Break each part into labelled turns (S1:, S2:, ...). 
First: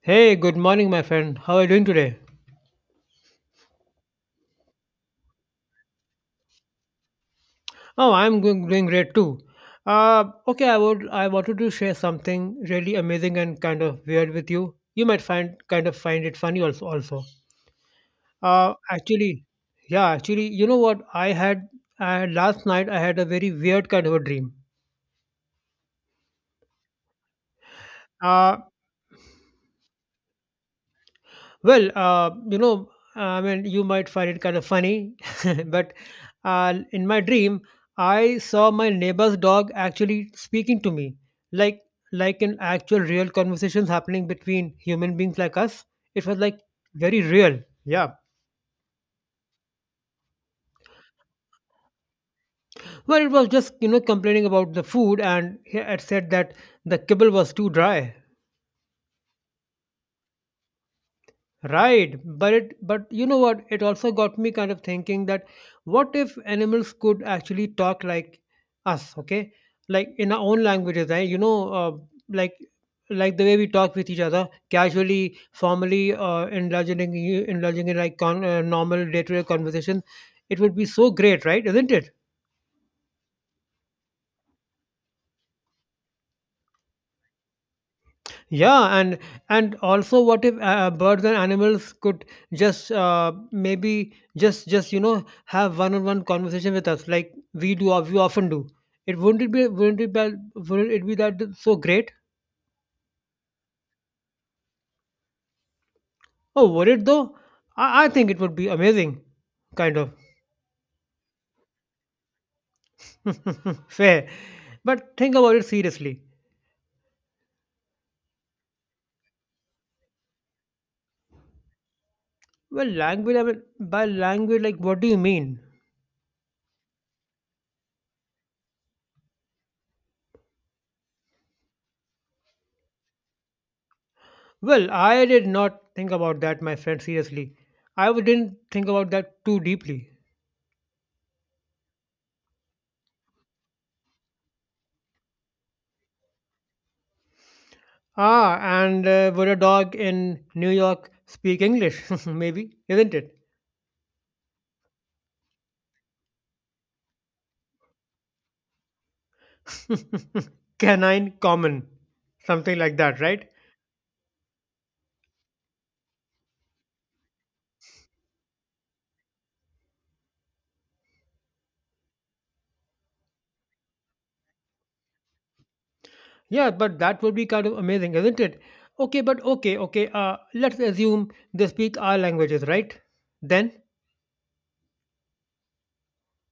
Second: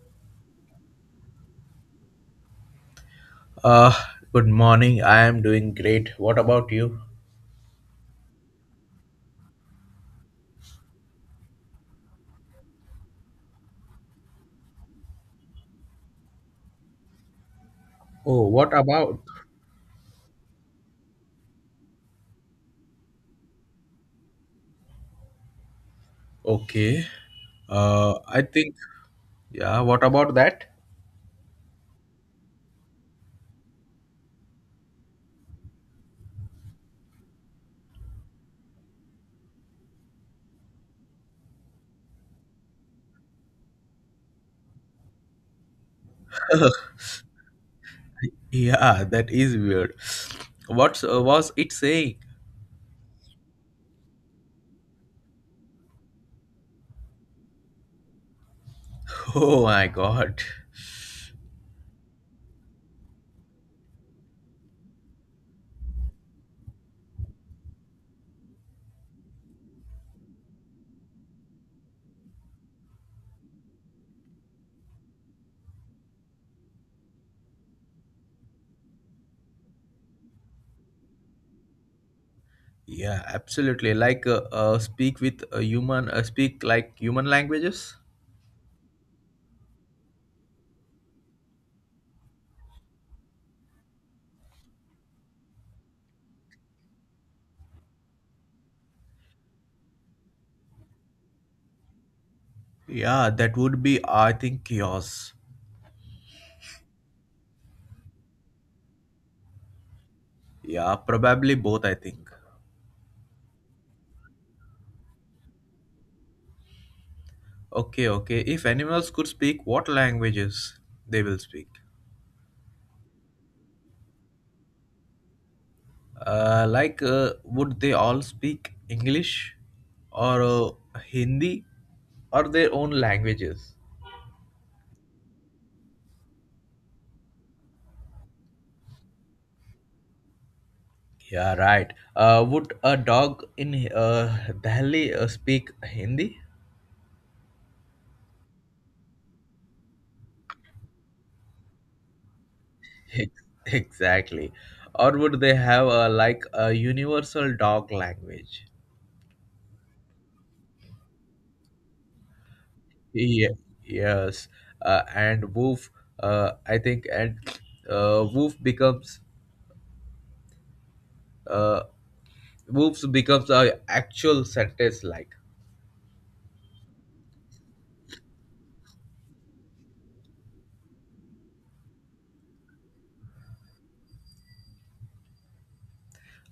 S1: Hey, good morning, my friend. How are you doing today?
S2: Uh, Good morning. I am doing great. What about you?
S1: Oh, I'm doing great too. Okay, I wanted to share something really amazing and kind of weird with you. You might find kind of find it funny also. Also,
S2: Oh,
S1: uh,
S2: what about?
S1: actually, yeah, actually, you know what? I had last night. I had a very weird kind of a dream.
S2: Okay. I
S1: Uh,
S2: think, yeah, what about that?
S1: Well, I mean, you might find it kind of funny, but in my dream, I saw my neighbor's dog actually speaking to me, like an actual real conversations happening between human beings like us. It was like very real. Yeah.
S2: Yeah, that is weird. What was it saying?
S1: Well, it was just complaining about the food, and he had said that the kibble was too dry.
S2: Oh my God.
S1: Right, but you know what? It also got me kind of thinking that what if animals could actually talk like us? Okay, like in our own languages, right? Like like the way we talk with each other casually, formally, indulging in like normal day-to-day conversation. It would be so great, right? Isn't it?
S2: Yeah, absolutely. Like, speak with a human, speak like human languages?
S1: Yeah, and also, what if birds and animals could just maybe just you know have one-on-one conversation with us like we often do? It wouldn't it be wouldn't it be wouldn't it be that so great?
S2: Yeah, that would be, I think, chaos.
S1: Oh, would it though? I think it would be amazing, kind of
S2: Yeah, probably both, I think.
S1: fair. But think about it seriously.
S2: Okay, okay. If animals could speak what languages they will speak?
S1: Well, language. I mean, by language, like what do you mean?
S2: Like, would they all speak English or Hindi or their own languages?
S1: Well, I did not think about that, my friend. Seriously, didn't think about that too deeply.
S2: Yeah, right. Would a dog in Delhi speak Hindi?
S1: Ah, and Would a dog in New York speak English? Maybe, isn't it?
S2: Exactly. Or would they have a like a universal dog language?
S1: Canine common, something like that, right?
S2: Yeah, yes. And woof, I think, and woof becomes uh, woofs becomes a actual sentence like.
S1: Yeah, but that would be kind of amazing, isn't it? Okay, but okay. Let's assume they speak our languages, right? Then,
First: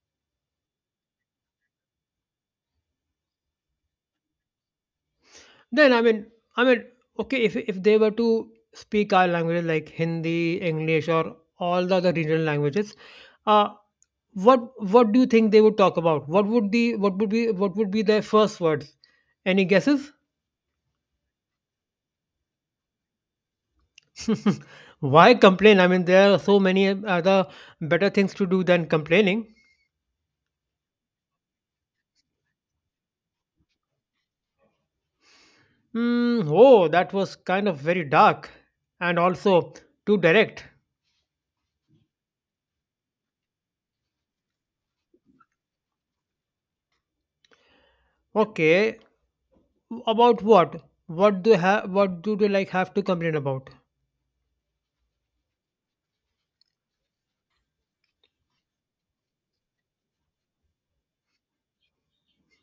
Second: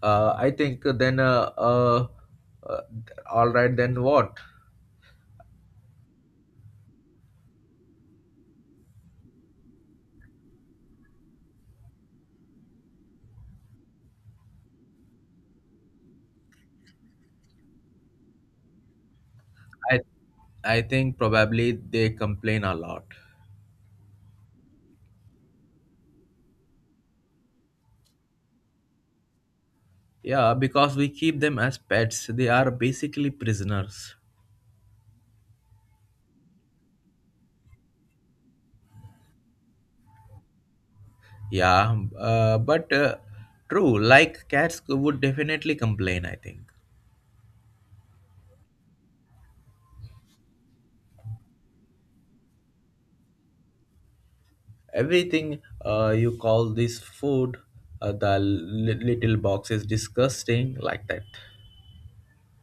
S2: I think then, uh, all right, then what?
S1: then, I mean, okay, if they were to speak our languages like Hindi, English, or all the other regional languages, uh, what what do you think they would talk about. What would be what would be what would be their first words. Any
S2: I,
S1: guesses?
S2: I think probably they complain a lot.
S1: Why complain? I mean, there are so many other better things to do than complaining.
S2: Yeah, because we keep them as pets. They are basically prisoners.
S1: Hmm. Oh, that was kind of very dark and also too direct.
S2: Yeah, but true, like cats would definitely complain, I think.
S1: Okay, about what? What do have what do they like have to complain about?
S2: Everything you call this food, the little box is disgusting, like that.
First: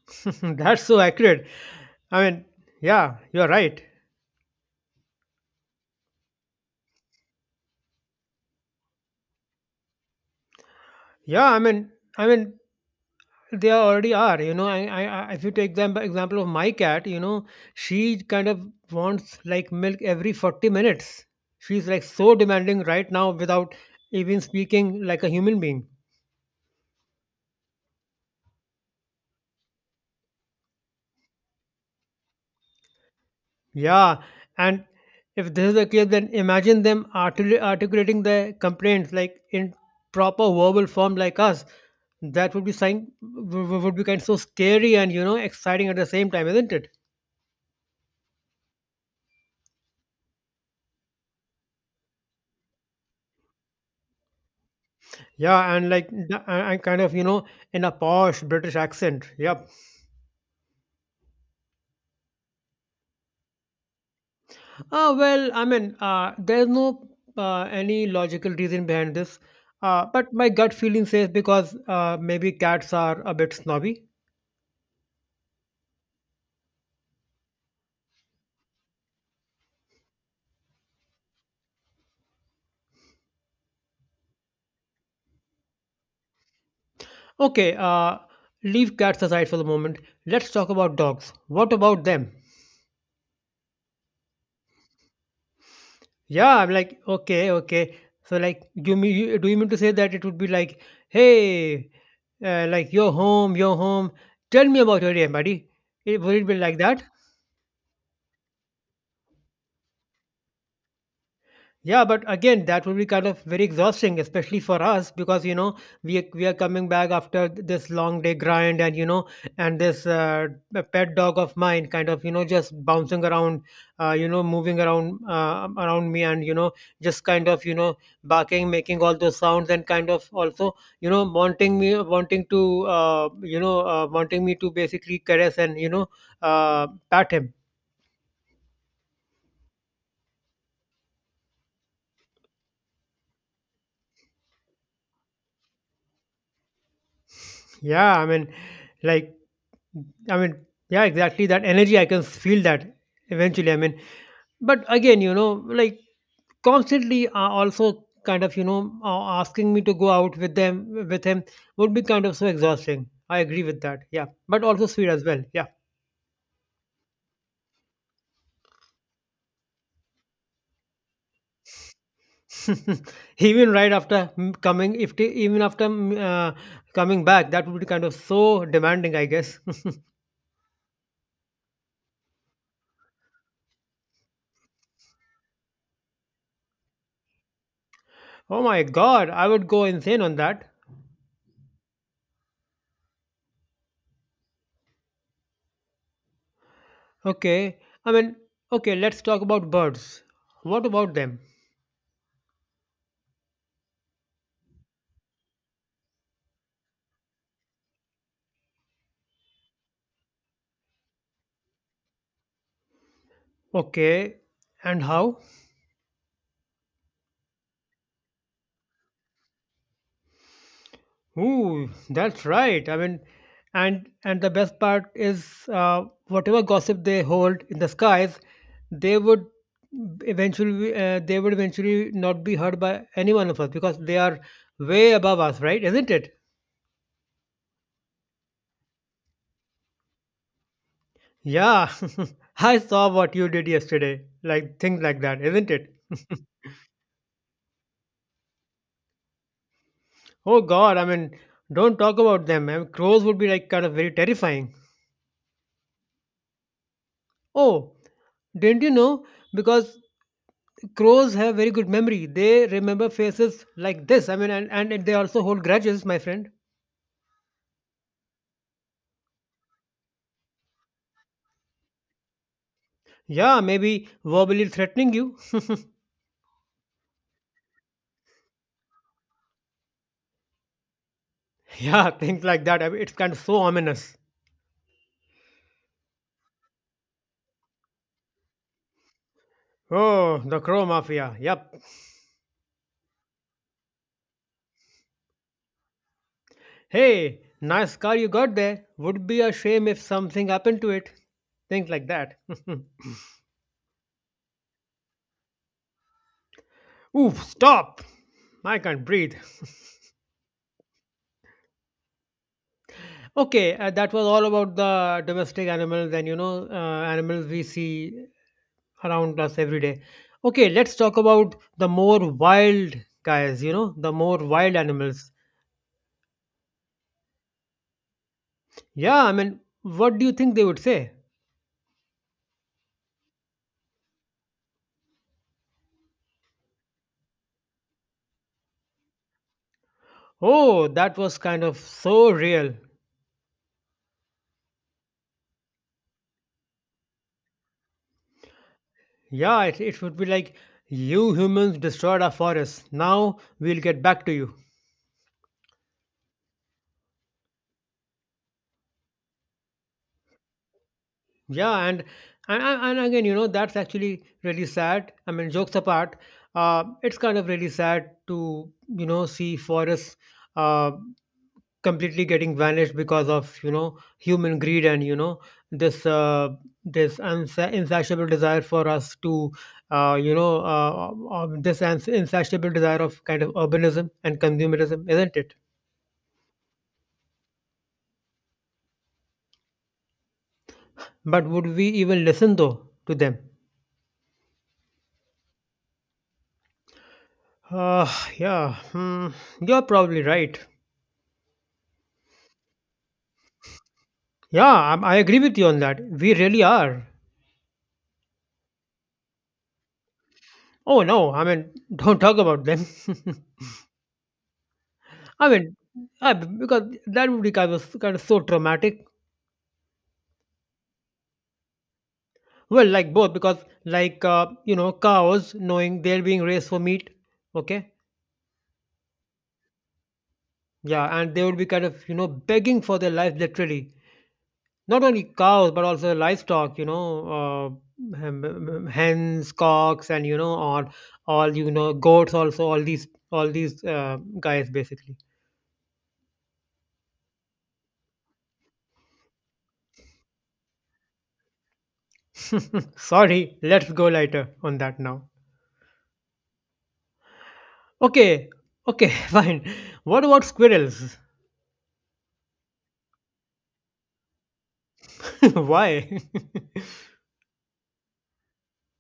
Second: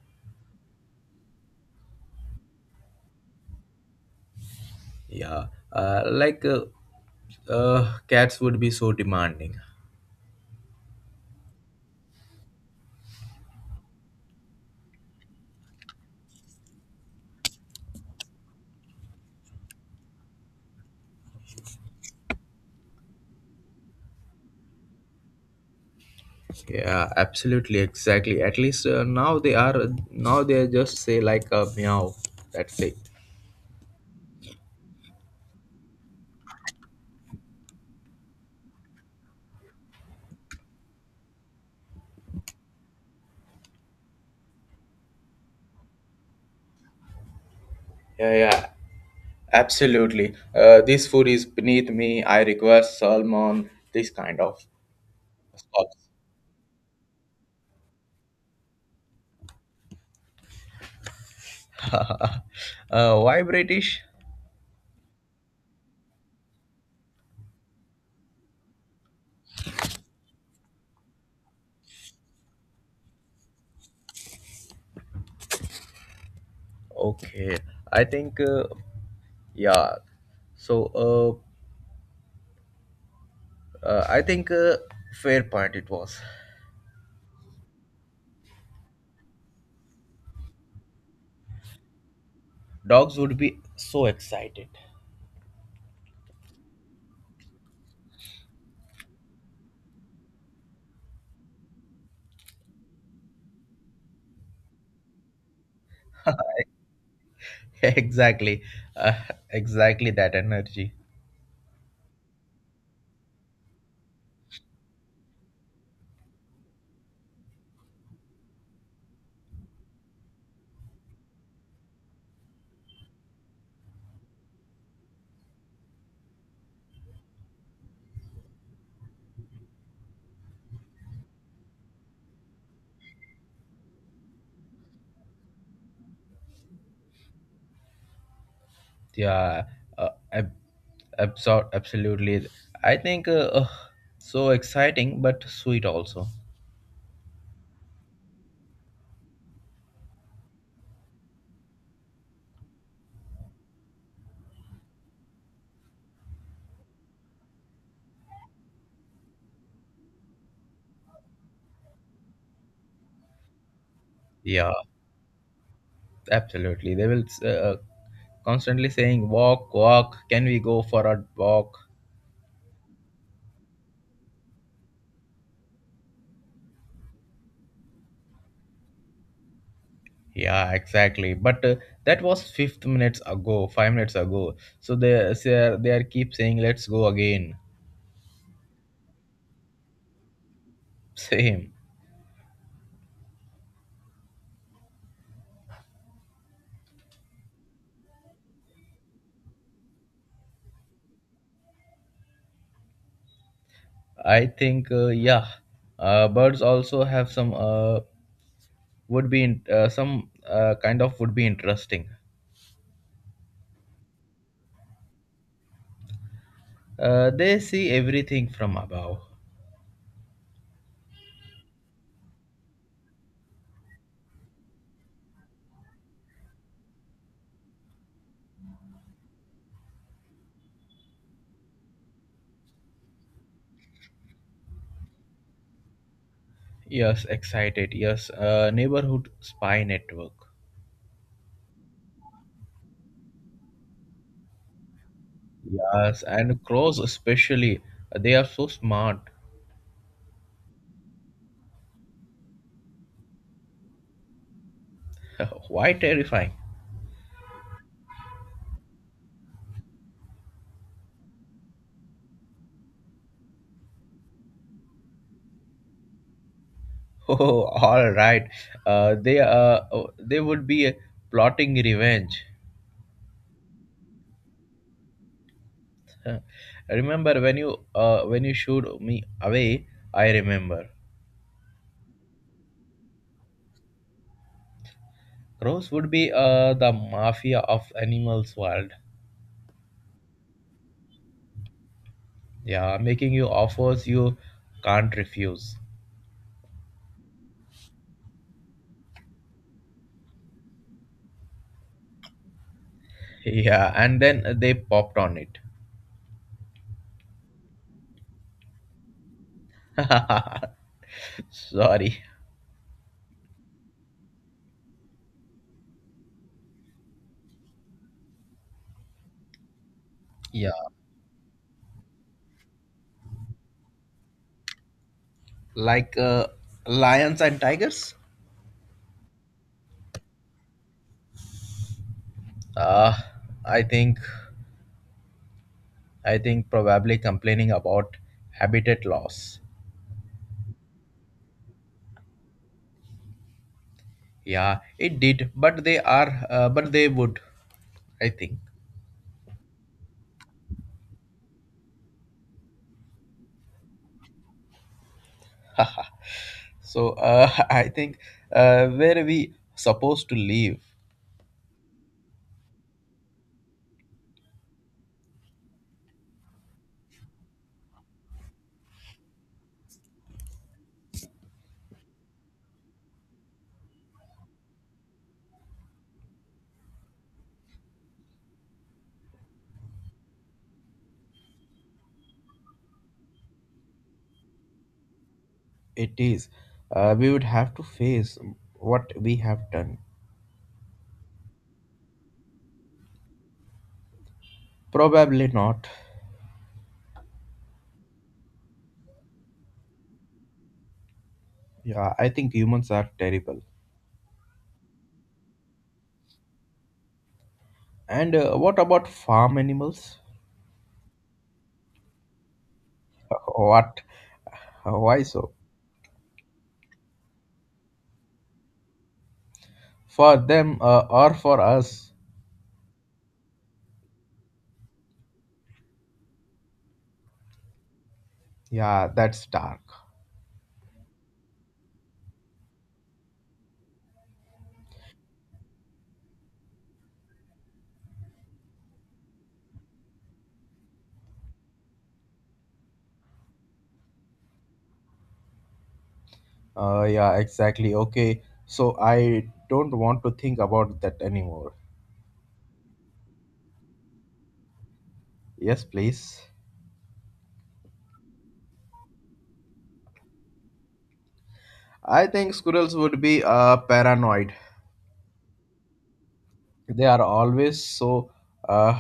S1: That's so accurate. I mean, yeah, you're right.
S2: Yeah, like cats would be so demanding.
S1: Yeah, I mean, they already are, you know. I if you take the example of my cat, you know, she kind of wants like milk every 40 minutes. She's like so demanding right now without even speaking like a human being.
S2: Yeah, absolutely, exactly. At least now they are now they just say like a meow. That's it.
S1: Yeah, and if this is the case, then imagine them articulating their complaints like in proper verbal form, like us. That would be sign w- w- would be kind of so scary and you know exciting at the same time, isn't it?
S2: Yeah, yeah, absolutely. This food is beneath me. I request salmon, this kind of
S1: Yeah,
S2: stuff.
S1: and like the- and kind of in a posh British accent. Yep.
S2: Why British?
S1: Well, I mean, there's no any logical reason behind this, but my gut feeling says because maybe cats are a bit snobby.
S2: Okay, I think yeah. So I think fair point it was.
S1: Okay, leave cats aside for the moment. Let's talk about dogs. What about them?
S2: Dogs would be so excited.
S1: Yeah, I'm like, okay. So like, do you mean to say that it would be like, hey, like you're home. Tell me about your day, buddy. It would it be like that?
S2: exactly, uh, exactly, that energy.
S1: Yeah, but again, that will be kind of very exhausting, especially for us, because you know we are coming back after this long day grind, and you know, and this pet dog of mine, kind of just bouncing around, moving around around me, and just barking, making all those sounds, and kind of also wanting me, wanting to you know wanting me to basically caress and pat him.
S2: Yeah, uh, ab- absolutely. I think ugh, so exciting, but sweet also.
S1: Yeah, I mean, like. I mean, yeah, exactly. That energy, I can feel that eventually. I mean, but again, constantly also kind of, asking me to go out with with him would be kind of so exhausting. I agree with that. Yeah. But
S2: Yeah,
S1: also sweet as well. Yeah.
S2: absolutely. They will constantly saying, "Walk, walk. Can we go for a walk?"
S1: Even right after mm, coming, if t- even after mm, coming back, that would be kind of so demanding, I guess.
S2: Yeah, exactly. But that was 5 minutes ago. So they are keep saying, "Let's go again."
S1: Oh my God. I would go insane on that.
S2: Same.
S1: Okay, I mean, okay, let's talk about birds. What about them?
S2: I think yeah, birds also have some would be in, some kind of would be interesting.
S1: Okay, and how?
S2: They see everything from above.
S1: Ooh, that's right. I mean, and the best part is whatever gossip they hold in the skies, they would they would eventually not be heard by any one of us because they are way above us, right? Isn't it?
S2: Yes, excited. Yes, neighborhood spy network.
S1: Yeah, I saw what you did yesterday, like things like that, isn't it?
S2: Yes, and crows especially. They are so smart.
S1: Oh God, I mean, don't talk about them. I mean, crows would be like kind of very terrifying.
S2: Why terrifying?
S1: Oh, didn't you know? Because crows have very good memory. They remember faces like this. I mean, and they also hold grudges, my friend.
S2: Oh, all right. They oh, they would be plotting revenge.
S1: Yeah, maybe verbally threatening you.
S2: Remember when you shooed me away? I remember.
S1: Yeah, things like that. I mean, it's kind of so ominous.
S2: Crows would be the mafia of animals world.
S1: Oh, the crow mafia. Yep.
S2: Yeah, making you offers you can't refuse.
S1: Hey, nice car you got there. Would be a shame if something happened to it. Things like that.
S2: Yeah, and then they popped on it.
S1: Oof, stop! I can't breathe.
S2: Sorry.
S1: Okay, that was all about the domestic animals and animals we see around us every day. Okay,
S2: Yeah,
S1: let's talk about the more wild guys, the more wild animals.
S2: like lions and tigers.
S1: Yeah, I mean, what do you think they would say?
S2: Uh, I think I think probably complaining about habitat loss.
S1: Oh, that was kind of so real.
S2: Yeah, it did, but they are but they would. I think
S1: Yeah, it would be like, you humans destroyed our forests. Now we'll get back to you.
S2: so. I think where we supposed to live,
S1: Yeah, and again, you know, that's actually really sad. I mean, jokes apart, it's kind of really sad to see forests uh, completely getting vanished because of human greed and this uh, this insatiable desire for us to you know this ans- insatiable desire of kind of urbanism and consumerism, isn't it?
S2: it is. We would have to face what we have done.
S1: But would we even listen though to them?
S2: Probably not.
S1: Uh, yeah, you're probably right.
S2: Yeah, I think humans are terrible.
S1: Yeah, I agree with you on that. We really are.
S2: And what about farm animals?
S1: Oh no, I mean, don't talk about them.
S2: What? Why
S1: I
S2: so?
S1: mean, because that would be kind of so traumatic.
S2: For them or for us?
S1: Well, like both, because like cows knowing they're being raised for meat. Okay,
S2: Yeah, that's dark.
S1: yeah, and they would be kind of begging for their life literally. Not only cows, but also livestock. Hens, cocks, and all goats. Also, all these guys basically.
S2: Yeah, exactly. Okay, so I don't want to think about that anymore.
S1: Sorry, let's go lighter on that now.
S2: Yes, please.
S1: Okay, okay, fine. What about squirrels?
S2: I think squirrels would be paranoid.
S1: Why?
S2: They are always so uh,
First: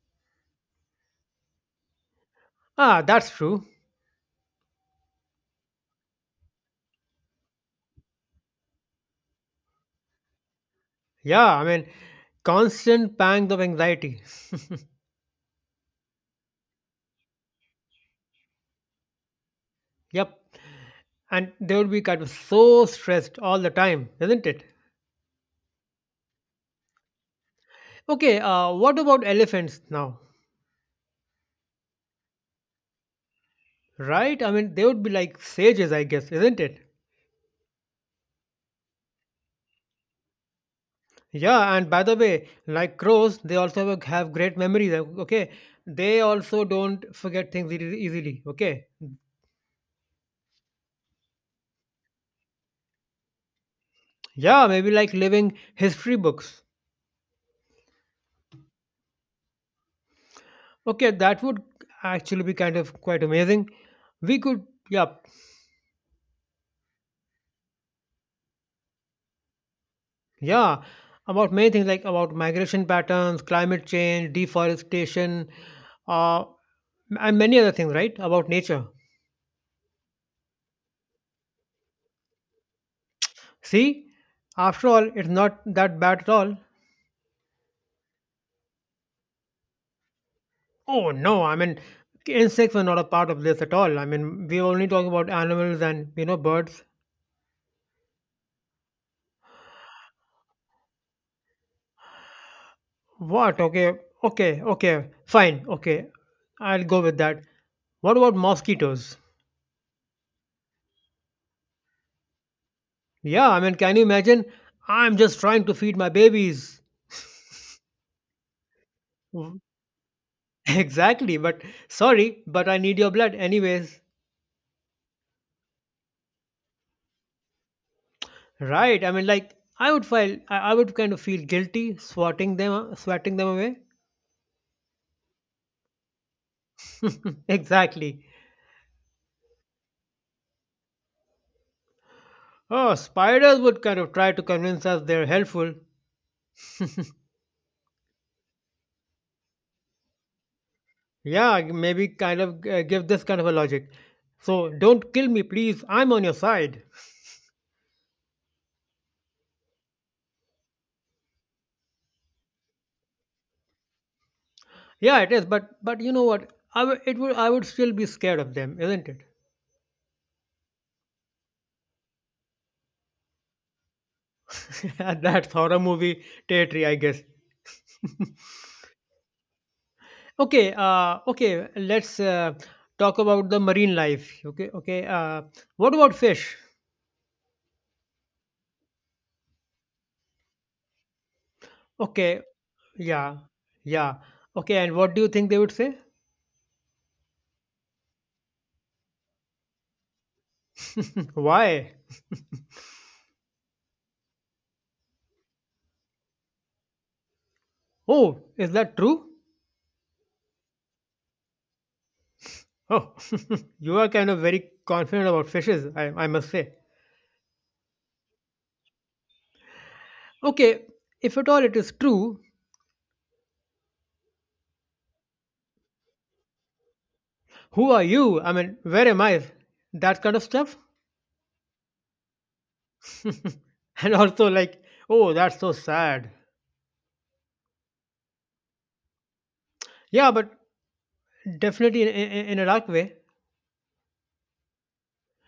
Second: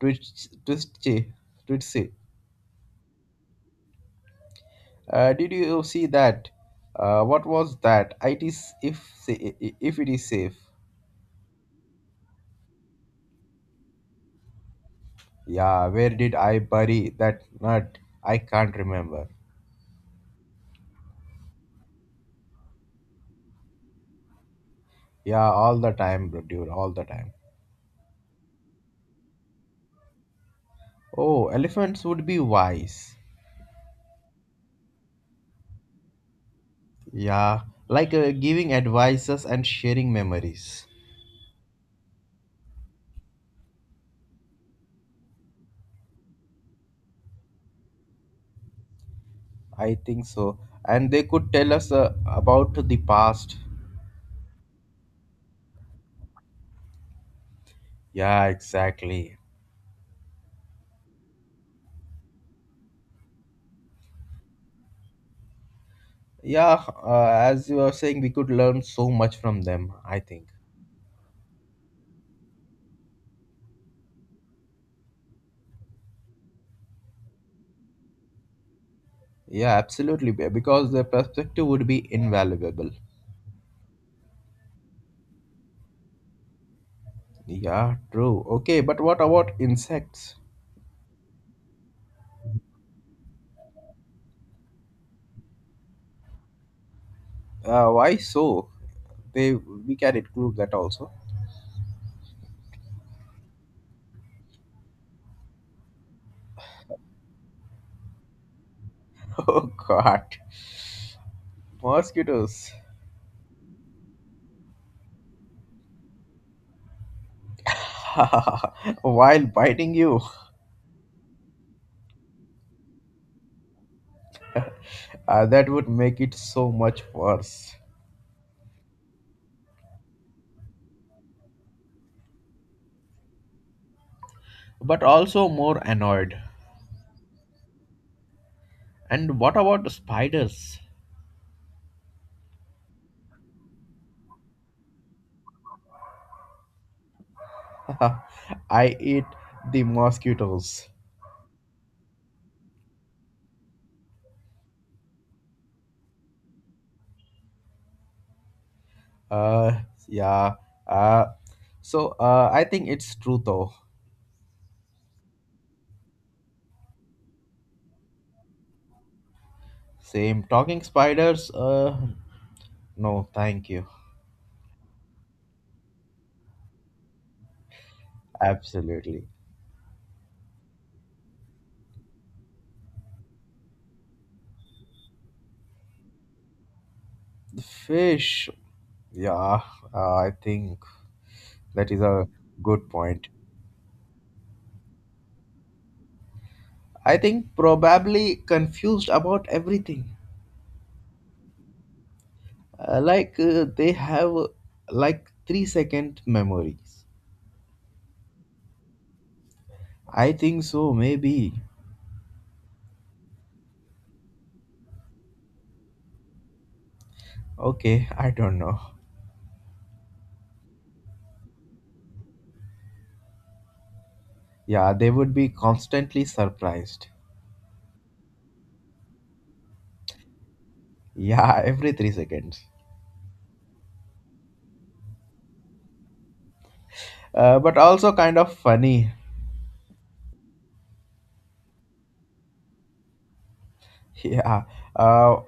S2: twitch, twitchy, twitchy.
S1: Ah, that's true.
S2: Did you see that? What was that? It is if sa- If it is safe.
S1: Yeah, I mean, constant pangs of anxiety.
S2: Yeah, where did I bury that nut? I can't remember.
S1: Yep, and they would be kind of so stressed all the time, isn't it?
S2: Yeah, all the time, bro, dude, all the time.
S1: Okay, what about elephants now?
S2: Oh, elephants would be wise.
S1: Right? I mean, they would be like sages, I guess, isn't it?
S2: Yeah, like giving advices and sharing memories.
S1: Yeah, and by the way, like crows, they also have great memories. Okay, they also don't forget things easily. Okay,
S2: I think so. And they could tell us about the past.
S1: yeah, maybe like living history books.
S2: Yeah, exactly.
S1: Okay, that would actually be kind of quite amazing. We could, yeah,
S2: Yeah, as you were saying, we could learn so much from them, I think.
S1: yeah, about many things like about migration patterns, climate change, deforestation, uh, and many other things, right? About nature.
S2: Yeah, absolutely. Because the perspective would be invaluable.
S1: See, after all, it's not that bad at all.
S2: Yeah, true. Okay, but what about insects?
S1: Oh no, I mean insects were not a part of this at all. I mean we were only talking about animals and birds.
S2: Why so? They we can include that also.
S1: What? Okay, okay, fine, okay. I'll go with that. What about mosquitoes?
S2: Oh God, mosquitoes!
S1: Yeah, I mean can you imagine? I'm just trying to feed my babies.
S2: While
S1: W-
S2: biting you,
S1: Exactly, but sorry, but I need your blood anyways.
S2: that would make it so much worse.
S1: Right. I mean like I would kind of feel guilty swatting them away.
S2: But also more annoyed.
S1: Exactly.
S2: And what about the spiders?
S1: Oh, spiders would kind of try to convince us they're helpful.
S2: I eat the mosquitoes.
S1: Yeah, maybe kind of give this kind of a logic. So don't kill me, please. I'm on your side.
S2: Uh, yeah. Uh, I think it's true though.
S1: Yeah, it is, but you know what? I would still be scared of them, isn't it?
S2: Same talking spiders. No, thank you.
S1: That's horror movie territory, I guess.
S2: Absolutely.
S1: Okay. Let's talk about the marine life. Okay, okay. What about fish?
S2: The fish. Yeah, I think that is a
S1: Okay,
S2: good point.
S1: yeah, yeah. Okay, and what do you think they would say?
S2: I think probably confused about everything.
S1: Why?
S2: Like they have like 3-second memories.
S1: Oh, is that true?
S2: I think so. Maybe.
S1: Oh, you are kind of very confident about fishes, I must say.
S2: Okay, I don't know.
S1: Okay, if at all it is true,
S2: Yeah, they would be constantly surprised.
S1: who are you? I mean, where am I? That kind of stuff.
S2: Yeah, every 3 seconds.
S1: And also, like, oh, that's so sad.
S2: But also kind of funny.
S1: Yeah, but definitely in a dark way.
S2: Yeah, uh,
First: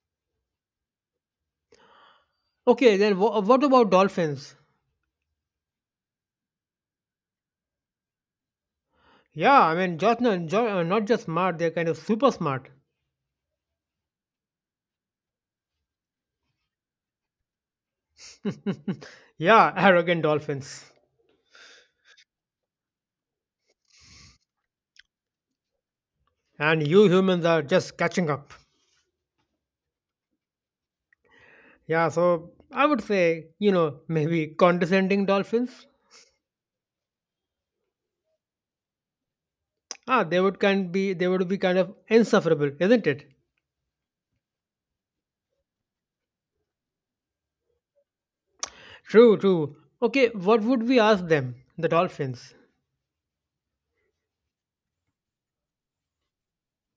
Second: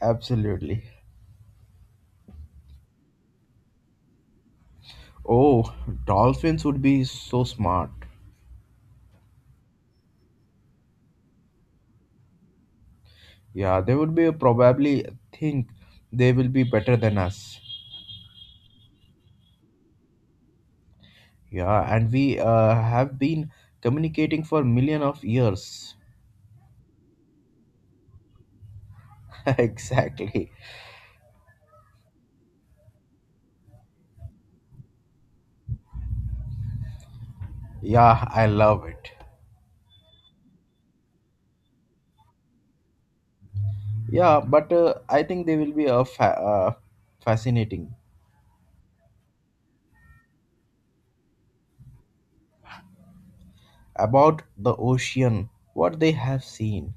S2: absolutely.
S1: Okay, then what about dolphins?
S2: Oh, dolphins would be so smart.
S1: Yeah, I mean, just, not just smart, they're kind of super smart.
S2: Yeah, they would be probably think they will be better than us.
S1: Yeah, arrogant dolphins.
S2: Yeah, and we have been communicating for million of years.
S1: And you humans are just catching up.
S2: Exactly.
S1: Yeah, so I would say, you know, maybe condescending dolphins.
S2: Yeah, I love it.
S1: Ah, they would be kind of insufferable, isn't it?
S2: Yeah, but I think they will be a fascinating
S1: True, true. Okay, what would we ask them, the dolphins?
S2: about the ocean, what they have seen.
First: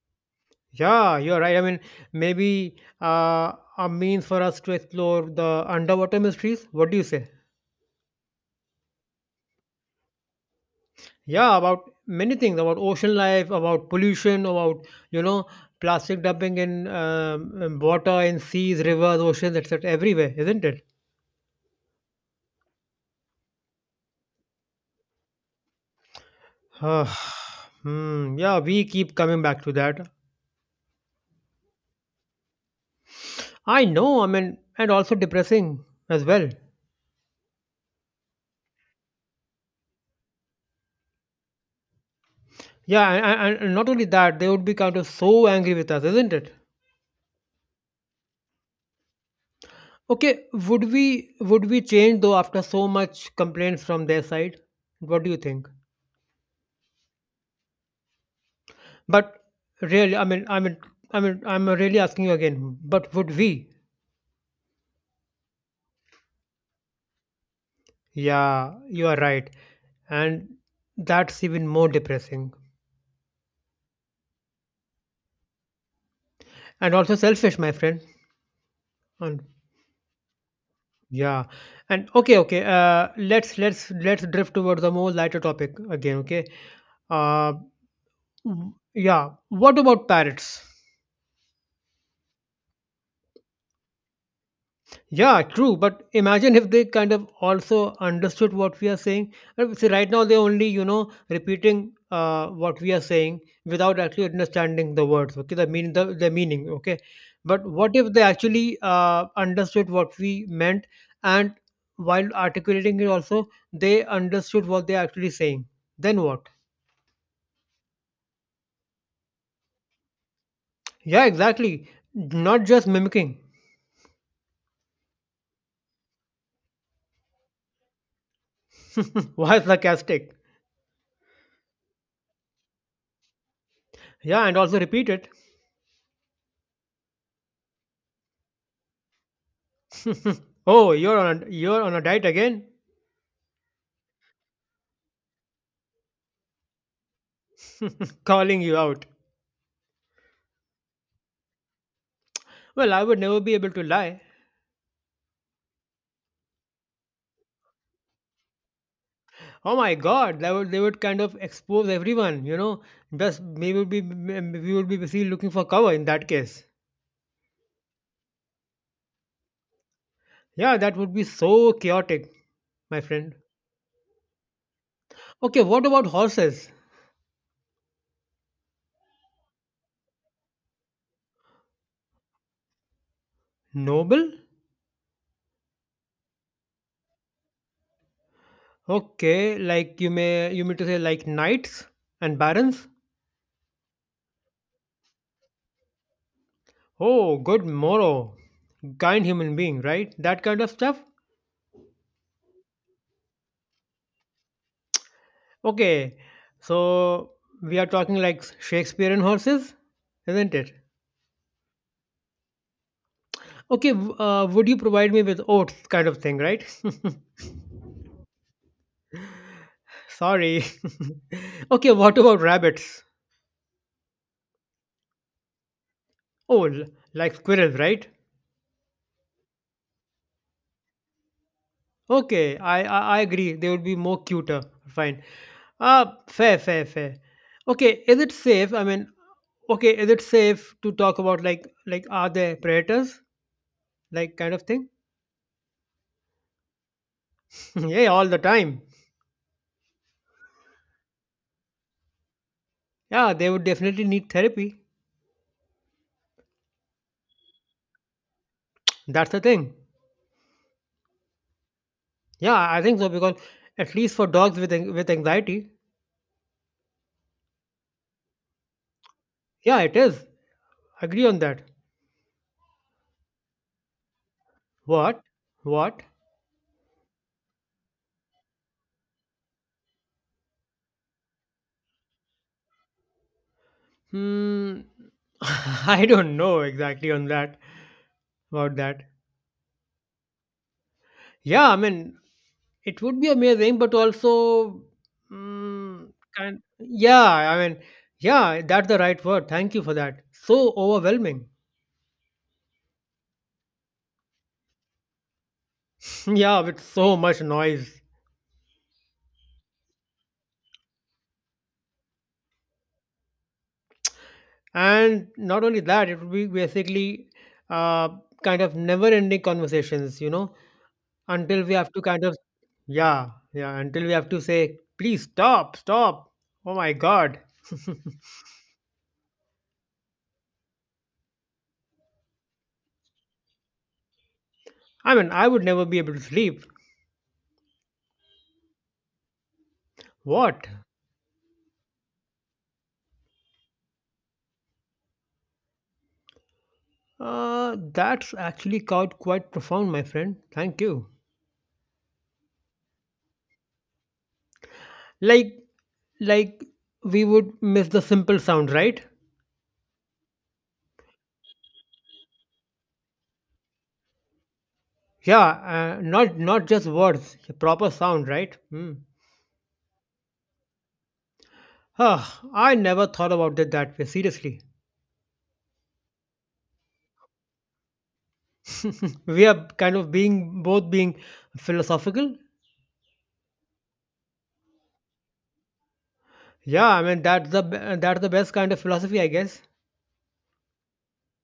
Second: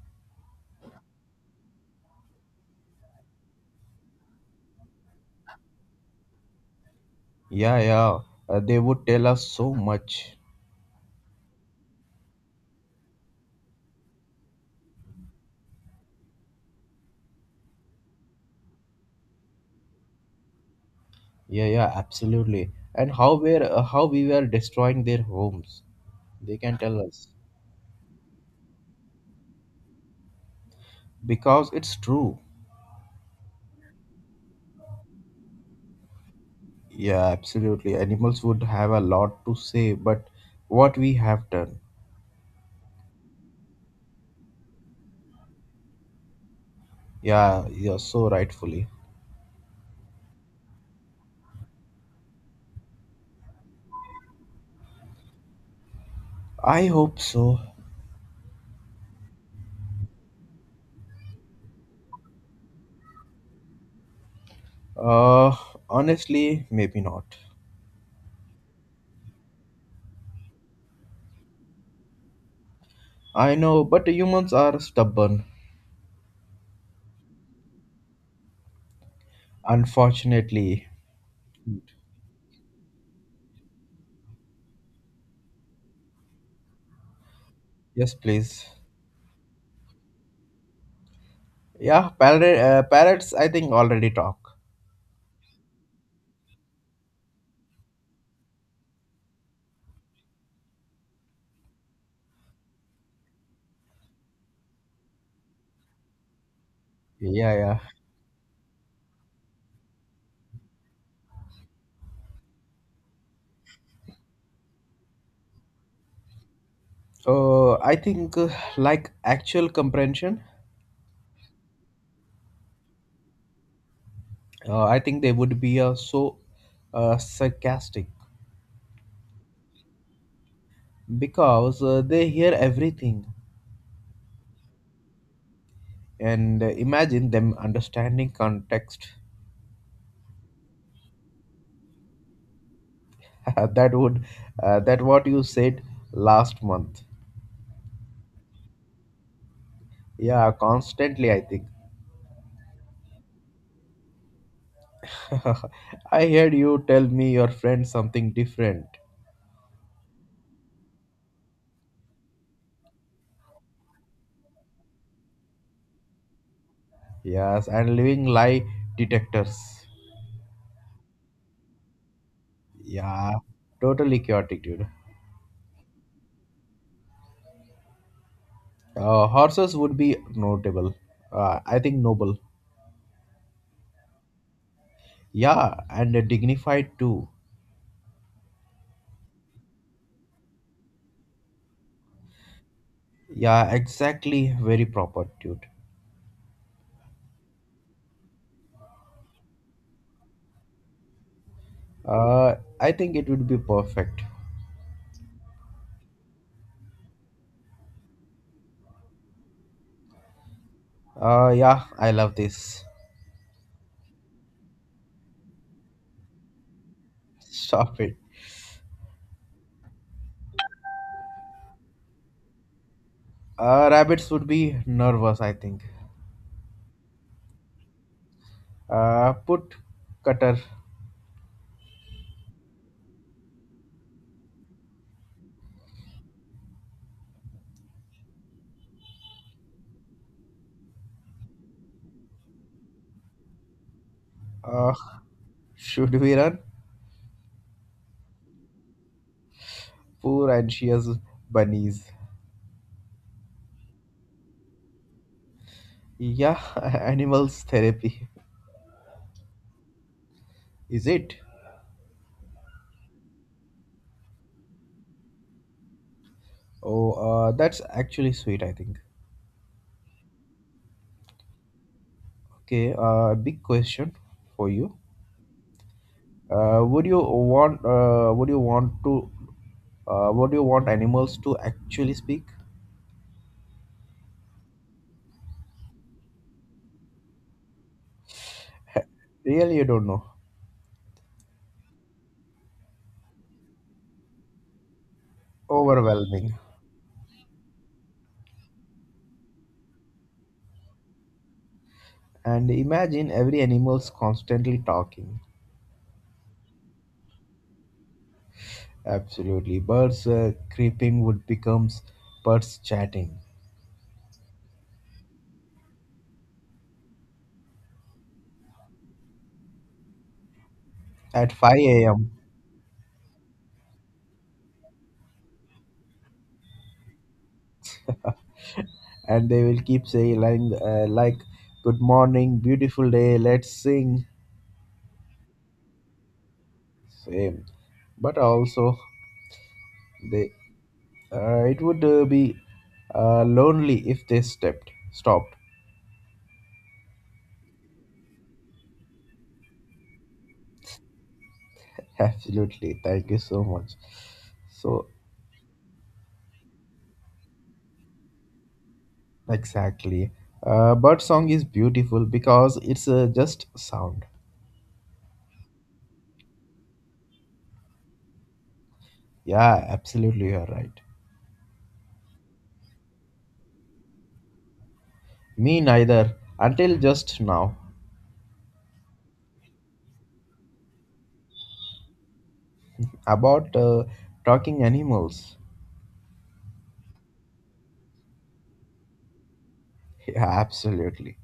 S1: Yeah, you're right. I mean, maybe a means for us to explore the underwater mysteries. What do you say?
S2: Yeah, yeah. They would tell us so much.
S1: Yeah, about many things, about ocean life, about pollution, about you know, plastic dumping in water, in seas, rivers, oceans, etc. Everywhere, isn't it?
S2: Yeah, yeah, absolutely. And how we're how we were destroying their homes. They can tell
S1: Uh,
S2: us
S1: hmm, yeah, we keep coming back to that.
S2: because it's true.
S1: I know, I mean, and also depressing as well.
S2: Yeah, absolutely. Animals would have a lot to say, but what we have done.
S1: Yeah, and not only that, they would be kind of so angry with us, isn't it?
S2: Yeah, you're so rightfully.
S1: Okay, would we change though after so much complaints from their side? What do you think?
S2: I hope so.
S1: But really, I mean, I'm really asking you again. But would we?
S2: Uh, Honestly, maybe not.
S1: Yeah, you are right, and that's even more depressing
S2: I know, but humans are stubborn.
S1: and also selfish, my friend.
S2: Unfortunately.
S1: Yeah, and okay. Let's drift towards a more lighter topic again. Okay. Uh,
S2: Yes, please.
S1: yeah. What about parrots?
S2: Yeah, parrots, I think already talk.
S1: Yeah, true. But imagine if they kind of also understood what we are saying. See, right now they're only, you know, repeating what we are saying without actually understanding the words. Okay, the meaning. Okay,
S2: Yeah,
S1: but
S2: yeah.
S1: what if they actually understood what we meant and while articulating it also they understood what they're actually saying? Then what?
S2: I think like actual comprehension,
S1: Yeah, exactly. Not just mimicking.
S2: I think they would be so sarcastic
S1: Why sarcastic?
S2: because they hear everything
S1: Yeah, and also repeat it.
S2: and imagine them understanding context.
S1: Oh, you're on a diet again.
S2: that would that what you said last month.
S1: Calling you out.
S2: Yeah, constantly I think.
S1: Well, I would never be able to lie.
S2: I heard you tell me your friend something different.
S1: Oh my God, that would they would kind of expose everyone, you know. Thus, we would be busy looking for cover in that case.
S2: Yes, and living lie detectors.
S1: Yeah, that would be so chaotic, my
S2: Yeah,
S1: friend.
S2: totally chaotic, dude.
S1: Okay, what about horses?
S2: Horses would be notable. I think noble.
S1: Noble?
S2: Yeah, and dignified too.
S1: Okay, like you mean to say like knights and barons?
S2: Yeah, exactly. Very proper, dude.
S1: Oh, good morrow, kind human being, right? That kind of stuff.
S2: Uh, I think it would be perfect.
S1: Okay, so we are talking like Shakespearean horses, isn't it?
S2: Yeah, I love this.
S1: Okay, would you provide me with oats kind of thing, right?
S2: Stop it.
S1: Sorry. Okay, what about rabbits?
S2: Rabbits would be nervous, I think.
S1: Oh, l- like squirrels, right?
S2: Put cutter.
S1: Okay, I agree. They would be more cuter. Fine. Fair. Okay, is it safe? I mean, okay, is it safe to talk about like are there predators? Like kind of thing?
S2: Uh, should we run?
S1: Yeah, all the time.
S2: Poor anxious bunnies.
S1: Yeah, they would definitely need therapy.
S2: Yeah, animals therapy.
S1: That's the thing.
S2: Is it?
S1: Yeah, I think so because at least for dogs with anxiety.
S2: Oh, that's actually sweet, I think.
S1: Yeah, it is. Agree on that.
S2: Okay, a big question for you.
S1: What? What?
S2: Would you want to Would you want animals to actually speak?
S1: Hmm. I don't know exactly on that about that.
S2: Really, you don't know.
S1: Yeah, I mean, it would be amazing, but also, mm,
S2: Overwhelming.
S1: kind. Yeah, I mean, yeah, that's the right word. Thank you for that. So overwhelming.
S2: And imagine every animal's constantly talking.
S1: Yeah, with so much noise.
S2: Absolutely. Birds creeping would becomes Birds chatting
S1: And not only that, it would be basically uh, kind of never ending conversations, you know,
S2: at
S1: until we have to
S2: 5
S1: kind
S2: a.m.
S1: of yeah, yeah, until we have to say please stop stop, oh my god.
S2: And they will keep saying like, like good morning, beautiful day, let's sing.
S1: I mean I would never be able to sleep.
S2: Same. But also they
S1: What?
S2: It would be lonely if they stepped stopped.
S1: That's actually quite profound, my friend. Thank you.
S2: Absolutely, thank you so much. So
S1: Like like we would miss the simple sound, right?
S2: exactly. Bird song is beautiful because it's just sound.
S1: Yeah, not just words, proper sound, right? Hmm.
S2: Yeah, absolutely, you're right.
S1: Huh, I never thought about it that way, seriously.
S2: Me neither until just now.
S1: We are kind of being both being philosophical.
S2: About talking animals.
S1: Yeah, I mean that's the best kind of philosophy, I guess.
S2: Yeah, absolutely.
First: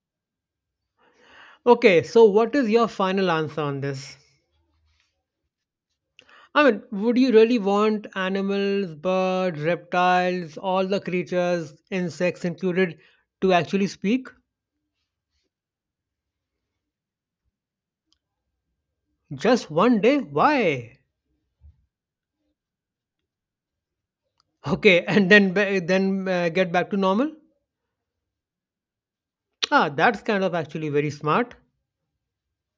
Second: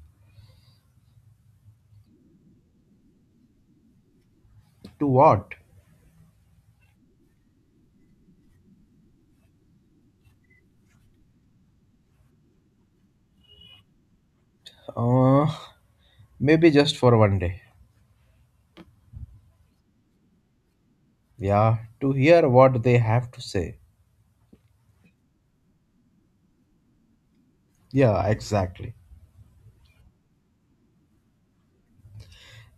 S1: Okay, so what is your final answer on this?
S2: To what?
S1: I mean, would you really want animals, birds, reptiles, all the creatures, insects included, to actually speak?
S2: uh, Maybe just for one day.
S1: Just 1 day? Why?
S2: Yeah, to hear what they have to say.
S1: Okay, and then get back to normal?
S2: Yeah, exactly.
S1: Ah, that's kind of actually very smart.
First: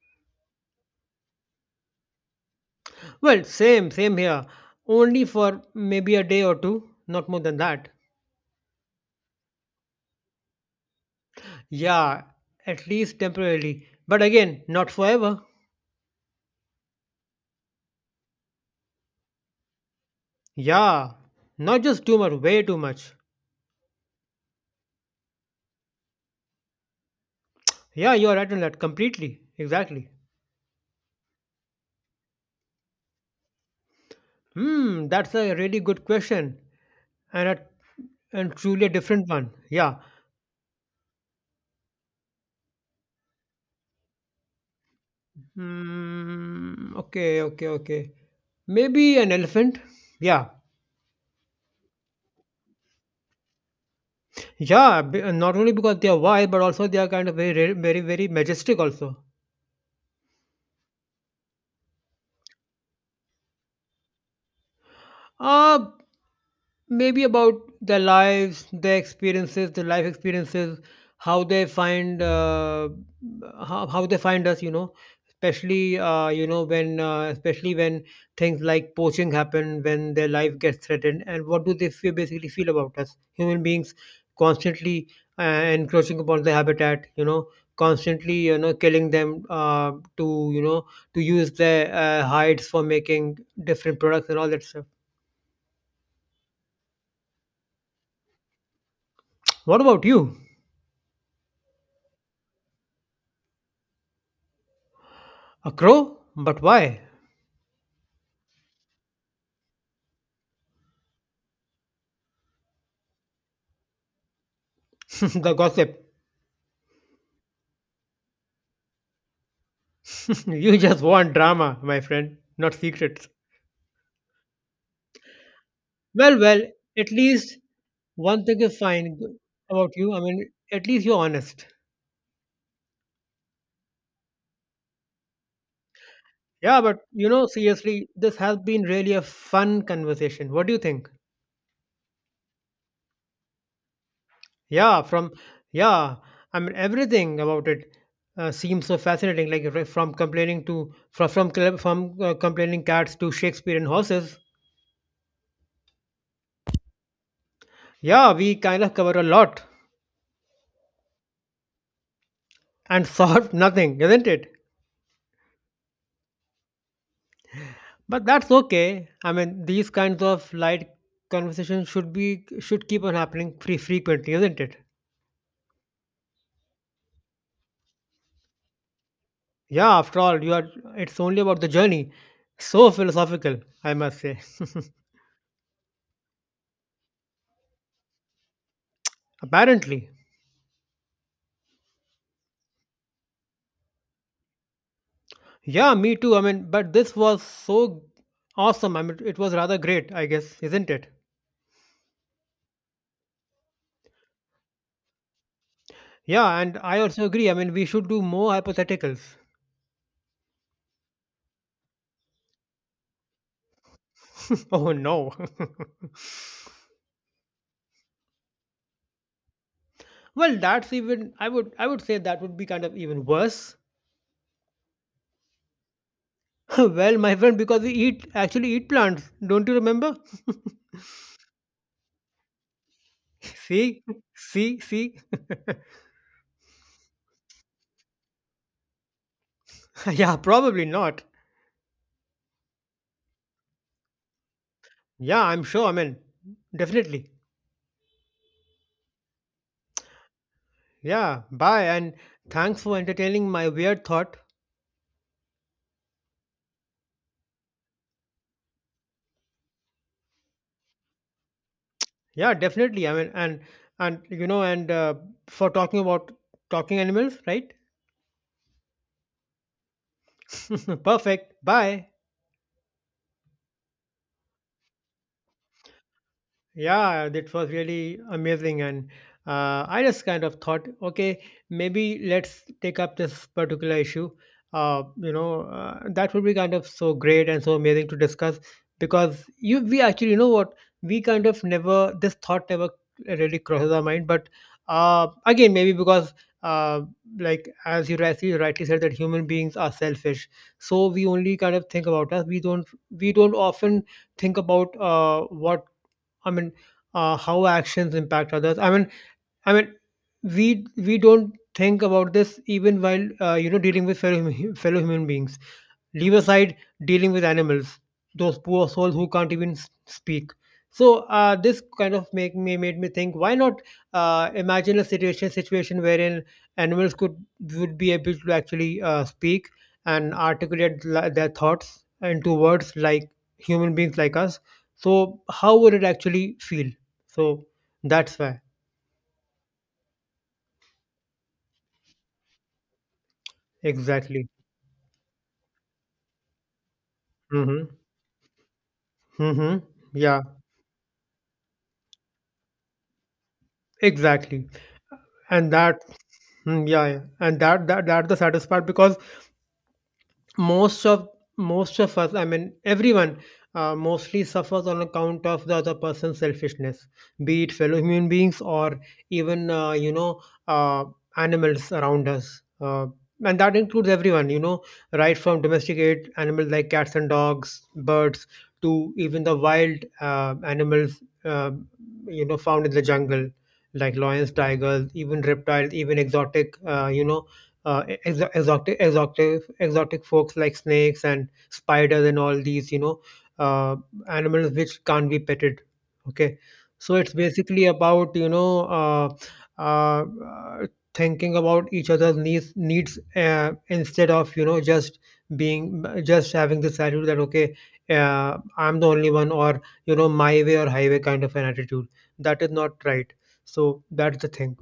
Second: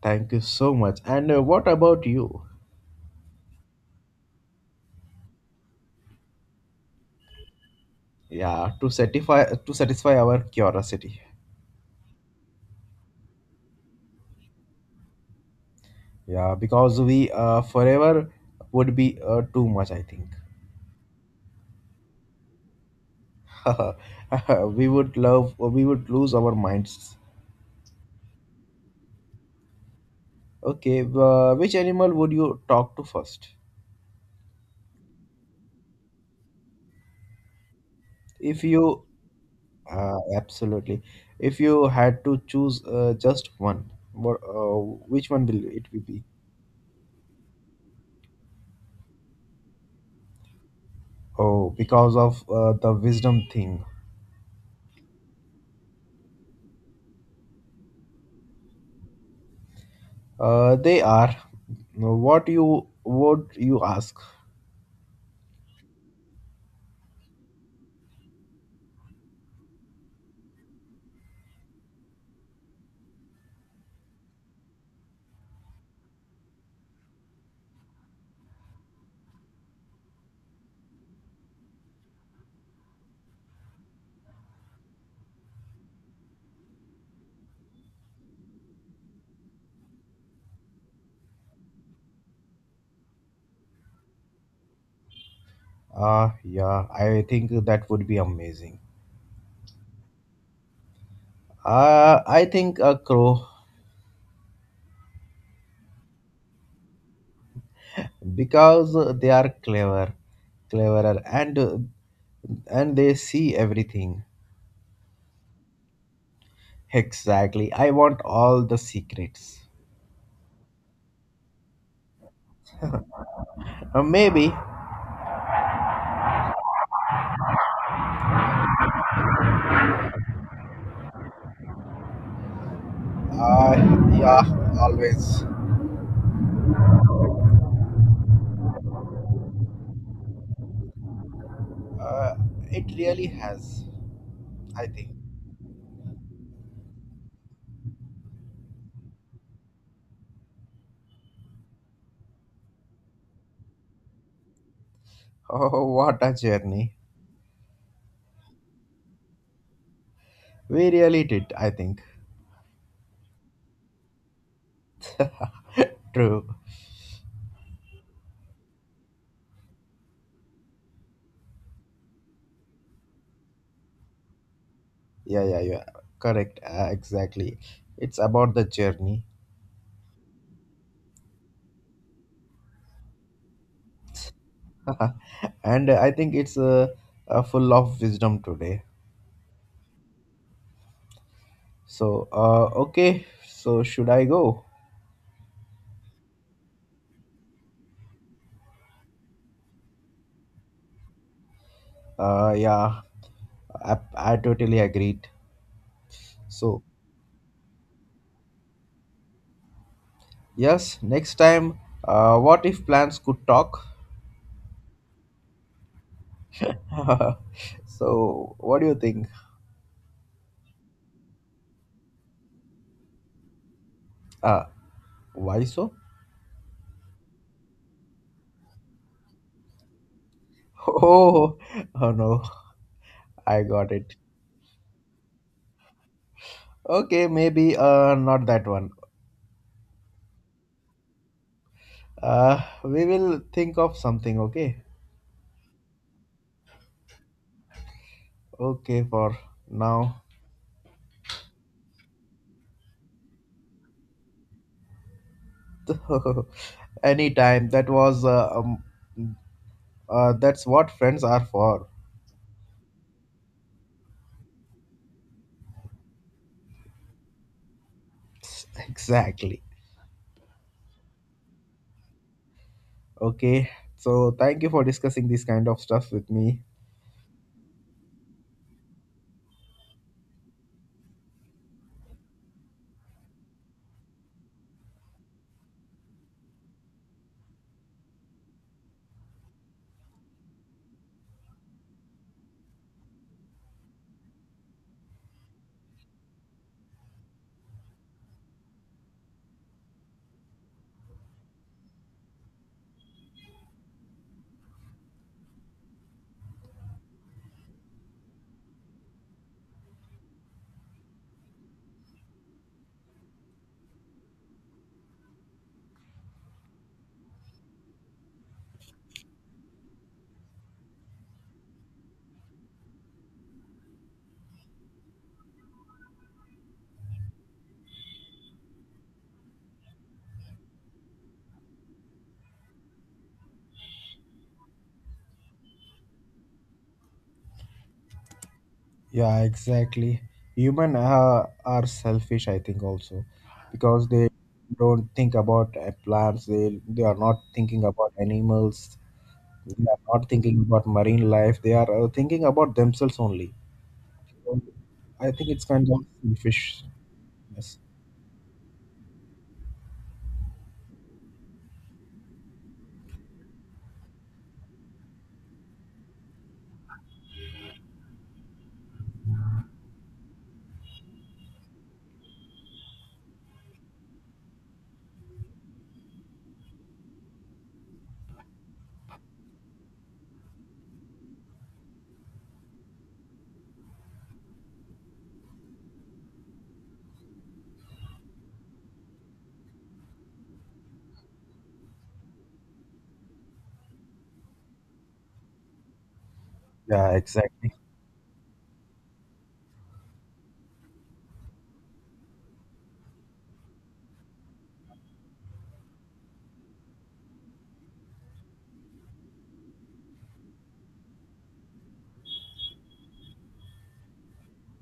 S2: Thank you so much. And what about you?
S1: Well, same, same here. Only for maybe a day or two, not more than that.
S2: Yeah, to satisfy our curiosity.
S1: Yeah, at least temporarily. But again, not forever.
S2: Yeah, because we forever would be too much. I think.
S1: Yeah, not just too much, way too much.
S2: We would lose our minds.
S1: Yeah, you're right on that completely. Exactly.
S2: Okay, which animal would you talk to first?
S1: Hmm, that's a really good question and a and
S2: If
S1: truly a
S2: you
S1: different one. Yeah.
S2: absolutely, if you had to choose just one, what, which one will it be?
S1: Hmm, okay. Maybe an elephant. Yeah.
S2: Oh, because of the wisdom thing.
S1: Yeah, not only because they are wild, but also they are kind of very majestic also.
S2: They are. What you would you ask?
S1: Uh, Maybe about their lives, their experiences, their life experiences, how they find how they find us, you know, especially when things like poaching happen, when their life gets threatened, and what do they feel, basically feel about us human beings constantly uh, encroaching upon their habitat, you know, constantly, you know, killing them to, you know, to use their hides for making different products and all that stuff.
S2: Ah, yeah, I think that would be amazing.
S1: What about you?
S2: I think a crow
S1: A crow? But why?
S2: because they are cleverer, and they see everything.
S1: The gossip.
S2: Exactly. I want all the secrets.
S1: You just want drama, my friend, not secrets.
S2: Maybe.
S1: Well, well, at least one thing is fine about you. I mean, at least you're honest.
S2: Uh, yeah, always.
S1: Yeah, but you know, seriously, this has been really a fun conversation. What do you think?
S2: Uh, it really has. I
S1: Yeah,
S2: think.
S1: yeah, I mean, everything about it seems so fascinating, like re- from complaining to, from, cl- from complaining cats to Shakespeare and horses.
S2: Oh, what a journey.
S1: Yeah, we kind of cover a lot
S2: We really did. I think.
S1: and solve nothing, isn't it?
S2: True.
S1: But that's okay. I mean, these kinds of light conversations should keep on happening free frequently, isn't it?
S2: Yeah, yeah, yeah. Correct. Exactly. It's about the journey.
S1: Yeah, after all, you are. It's only about the journey. So philosophical, I must say.
S2: And I think it's full of wisdom today.
S1: Apparently,
S2: So, okay. So, should I go?
S1: yeah, me too. I mean, but this was so awesome. I mean, it was rather great, I guess, isn't it?
S2: Yeah, I totally agreed.
S1: Yeah, and
S2: So,
S1: I also agree. I mean, we should do more hypotheticals.
S2: yes, next time, what if plants could talk?
S1: Oh no.
S2: So, what do you think?
S1: Well, that's even. I would. I would say that would be kind of even worse.
S2: Uh, why so?
S1: Well, my friend, because we eat actually eat plants. Don't you remember?
S2: Oh, oh no, I got
S1: See,
S2: it.
S1: see.
S2: Okay, maybe not that one.
S1: Yeah, probably not.
S2: We will think of something, okay?
S1: Yeah, I'm sure. I mean, definitely.
S2: Okay, for now.
S1: Yeah. Bye, and thanks for entertaining my weird thought.
S2: Anytime. That was that's what friends are for.
S1: Yeah, definitely. I mean, and and you know, and uh, for talking about talking animals, right?
S2: Exactly.
S1: Perfect. Bye.
S2: Okay. So thank you for discussing this kind of stuff with me.
S1: Yeah, that was really amazing. And I just kind of thought, okay, maybe let's take up this particular issue. You know, that would be kind of so great and so amazing to discuss because we actually, you know what, we kind of never, this thought never really crosses our mind. But again, maybe because, uh, like, as you rightly said, that human beings are selfish. So we only kind of think about us. We don't often think about I mean, how actions impact others. I mean, we don't think about this even while you know, dealing with fellow fellow human beings, leave aside dealing with animals, those poor souls who can't even speak. So this kind of make me made me think why not imagine a situation wherein animals could would be able to actually speak and articulate their thoughts into words like human beings like us. So how would it actually feel? So that's why.
S2: Yeah, exactly. Human are selfish, I think, also, because they
S1: Exactly.
S2: don't think about plants. They are not thinking
S1: Mm-hmm.
S2: about animals.
S1: Mm-hmm.
S2: They are not
S1: Yeah,
S2: thinking about marine life. They are thinking about themselves only.
S1: exactly.
S2: I think it's
S1: And
S2: kind of selfish.
S1: yeah, yeah, and
S2: Yes.
S1: that's the saddest part because most of most of us, I mean everyone, mostly suffers on account of the other person's selfishness, be it fellow human beings or even uh, animals around us, and that includes everyone, you know, right from domesticated animals like cats and dogs, birds, to even the wild animals, you know, found in the jungle, like lions, tigers, even reptiles, even exotic, exotic folks like snakes and spiders and all these, you know, uh, animals which can't be petted, okay.
S2: Yeah,
S1: So it's
S2: exactly.
S1: basically about, you know, uh, uh, thinking about each other's needs, instead of, you know, just being just having this attitude that, okay, I'm the only one, or you know, my way or highway kind of an attitude. That is not right. So that's the thing.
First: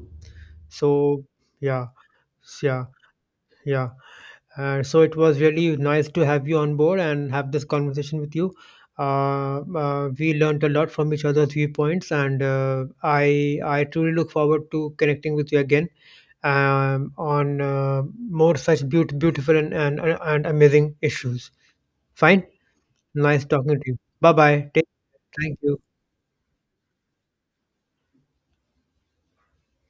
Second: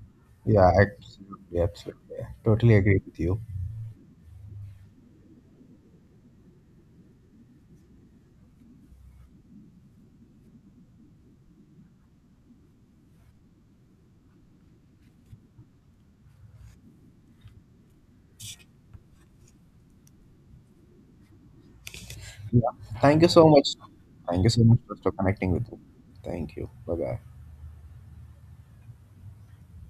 S2: Yeah,
S1: So
S2: absolutely,
S1: yeah,
S2: absolutely. I totally
S1: yeah
S2: agree with you.
S1: yeah So it was really nice to have you on board and have this conversation with you. We learned a lot from each other's viewpoints, and I truly look forward to connecting with you again on more such beautiful and amazing issues. Fine,
S2: Yeah. Thank you
S1: nice
S2: so much.
S1: talking to you. Bye
S2: Thank you so
S1: bye.
S2: much
S1: Take.
S2: for connecting
S1: Thank
S2: with me.
S1: you.
S2: Thank you. Bye bye.